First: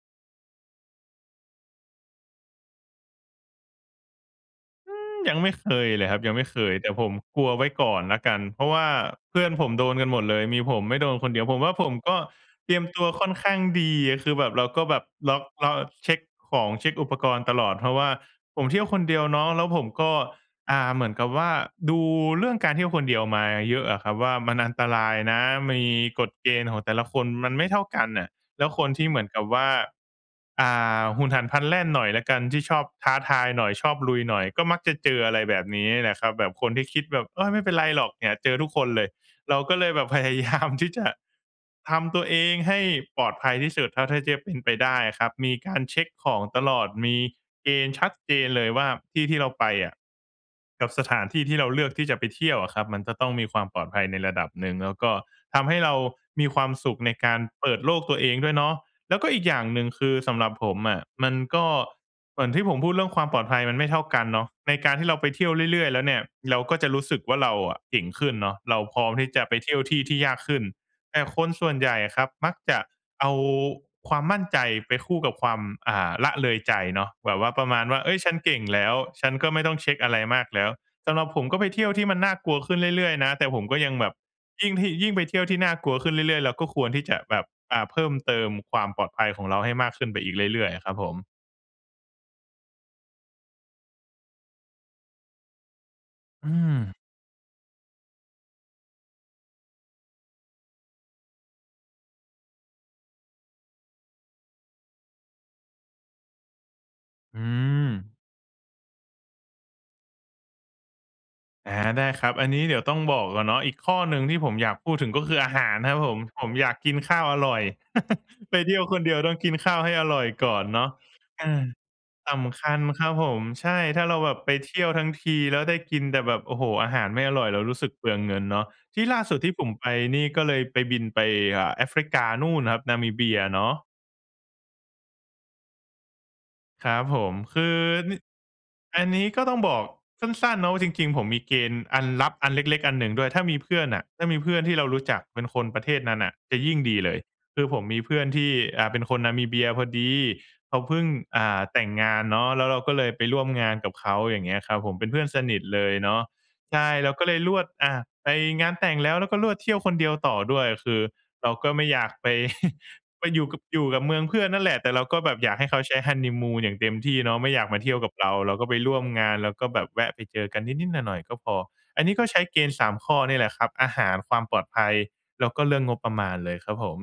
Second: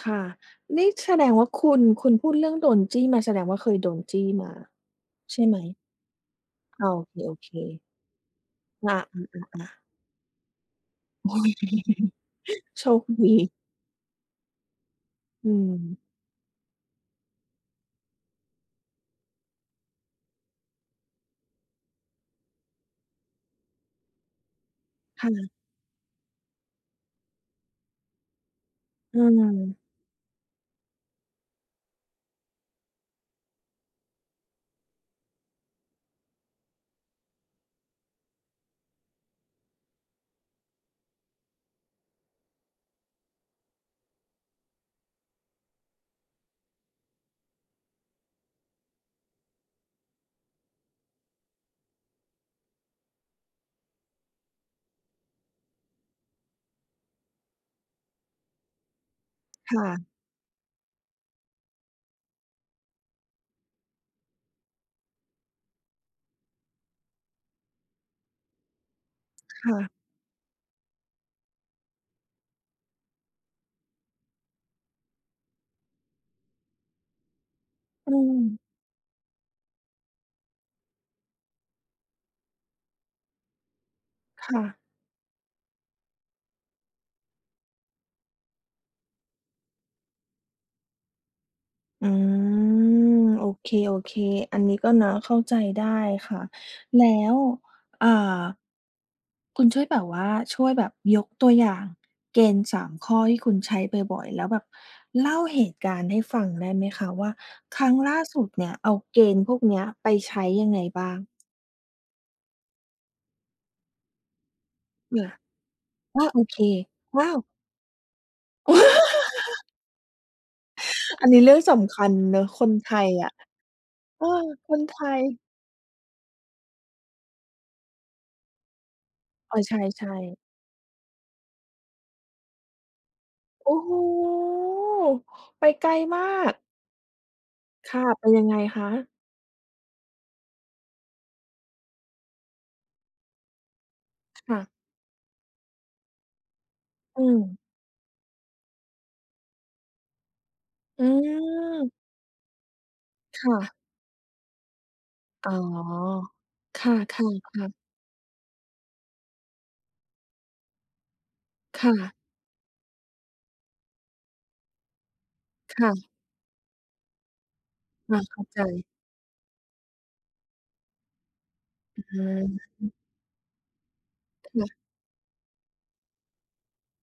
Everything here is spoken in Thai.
ค่ะ นี่แสดงว่าคุณ คุณพูดเรื่องโดนจี้มา แสดงว่า เคยโดนจี้มาอืม ยใัชง่ไมไ่หม? เคยเลยครับ ยังไม่เคย อแ้ตอ ่ผมโอกลเค ัวไว้ๆ ก่อนละกัน เพราะว่าอา เพื่อนผๆ มๆ ๆ โดนกันหมดเลย มีผมไม่โดนคโอนเ้ ดียว ผมดวี ่าผมก็เตรียโมชตคัวดค่ี อนข้างดี คือแบบเราก็แบบล็อก อืเราม เช็กของเช็กอุปกรณ์ตลอด เพราะว่าผมเที่ยวคนเดียวเนาะ แล้วผมก็ อ่า เหมือนกับว่าดูเรื่องการเที่ยวคนเดียวมาเยอะอะครับว่า มันอันตรายค่นะ ะ มีกฎเกณฑ์ของแต่ละคนมันไม่เท่ากันน่ะ แล้วคนที่เหอืมือนกับว่า อ อ่า หุนหันพลันแล่นหน่อยแล้วกันที่ชอบท้าทายหน่อยชอบลุยหน่อย ก็มักจะเจออะไรแบบนี้แหละครับ แบบคนที่คิดแบบ โอ้ ไม่เป็นไรหรอกเนี่ยเจอทุกคนเลย เราก็เลยแบบพยา ยาม ที่จะทำตัวเองให้ปลอดภัยที่สุดเท่าที่จะเป็นไปได้อะครับ มีการเช็กของตลอด มีเกณฑ์ชัดเจนเลยว่า ที่ที่เราไปอะ กับสถานที่ที่เราเลือกที่จะไปเที่ยวอะครับ มันจะต้องมีความปลอดภัยในระดับหนึ่ง แล้วก็ทำให้เรามีความสุขในการเปิดโลกตัวเองด้วยเนาะ แล้วก็อีกอย่างคหน่ึ่ง คะ ือสำหรับผมอะ มันก็เหมือนที่ผมพูดเรื่องความปลอดภัยมันไม่เท่ากันเนาะ ในการที่เราไปเที่ยวเรื่อย ๆ แล้วเนี่ย เราก็จะรู้สึกว่า เราอะเก่งขึ้นเนาะ เราพร้อมที่จะไปคเที่่ยวะ ที่ที่ยากขึ้น แต่คนส่วนใหญ่อะครับมักจะเอาความมั่นใจไปคู่กับความ อ่า ละเลยใจเนาะ แบบว่าประมาณว่า เออื๊ย ฉันเกม ่งแล้ว ฉันก็ไม่ต้องเช็กอะไรมากแล้ว สำหรับผมก็ไปเที่ยวที่มันน่ากลัวขึ้นเรื่อย ๆ นะ แต่ผมก็ยังแบบค่ยิ่งะ ที่ ยิ่งไปเที่ยวที่น่ากลัวขึ้นเรื่อย ๆ เราก็ควรที่จะแบบ อ่า เพิ่มเติมความปลอดภัยของเราให้มากขึ้นไปอีกเรื่อย ๆ อะครับผม อืม โอเค ๆ อันนี้ก็เนาะเข้าใจได้ค่ะ อืม แล้ว อ่า คุณช่วยแบบว่าช่วยแบบยกตัวอย่างเกณฑ์ 3 ข้อที่คุณใช้บ่อย ๆ แล้วแบบเล่าเหตุการณ์ให้ฟังได้ไหมคะ? ว่า อืครั้งลม ่าสุดเนี่ย เอาเกณฑ์พวกนี้ไปใช้ยังไงบ้าง? อา ได้ครับ อันนี้เดี๋ยวต้องบอกก่อนเนาะ อีกข้อหนึ่งที่ผมอยากพูดถึง ก็คืออาหารครับผอม า โอผมเค อยากกินข้อาว้าอว! ร่อย ไปเที่ยวคนเดียวต้องกินข้าวให้อร่อยก่อนเนาะ อันนีเ้อเรื่ออ งสำคัญสเนาะ ำคคนัญไทครัยบผอะ ม ใช่ ถ้าเราเออ แบบไปเคที่นยวไททั้งย ที แล้วได้กินแต่แบบ โอ้โฮ! อาหารไม่อร่อยเรารู้สึกเปลืองเงินเนาะ ที่ล่าสุดที่อ้อ ผใมไปช่ นี่ๆ ก็เลยไป บินไป เอ่อ แอฟริกานู่นครับ นามิเบียเนโาอ้ะ โฮ ไปไกลมาก ครับผม คือค่ะ นิ ไปยังไงคอัะ? นนี้ก็ต้องบอกสั้น ๆ เนาะว่าจริง ๆ ผมมีเกณฑ์อันลับอันเล็ก ๆ อันหนึ่งด้วย ถ้ามีเพื่อนน่ะ ถ้ามีเพคื่่อนะ ที่เรารู้จักเป็นคนประเทศนั้นน่ะจะยิ่งดีเลอย ืม คือผมมีเพื่อนที่ อ่า เป็นคนนามิเบียพอดีเขาเพิอ่ืง อ่า แต่งม งานเนาะ แล้วเราก็เลยไปรค่วม่งาะ นกับเขา อย่างเงี้ยครับผม เป็นเพื่อนสอ๋นอ ิทเลยเนาะ ใคช่ ่ะ เราก็เลยรวด ๆ ๆ อ่า ไปงานแต่งแล้ว แล้วก็รวด เที่ยวคนเดียวต่อด้วย คือเราก็ไมค่่อยากะ ไป ไปอยู่กับ อยู่กับเมืองเพื่อนนั่นแหละ แต่เราก็แบบอยากให้เคขา่ใะ ช้ฮันนีมูนอย่างเต็มที่เนาะ ไม่อยากมาเที่ยวกัคบ่ะ เรา เข้าเราใก็ไปจ ร่วมงาน แล้วก็แบบแวะไปเจอกันนิด ๆ หน่อย ๆ ก็พอ ออัื้นอนีฮ้ืก็ใช้เกณฑ์ สาอ ม ข้อนี่แหละครับ อาหาร ความปลอค่ดะ ภัย แล้วก็เรื่องงบประมาณเลยครับผม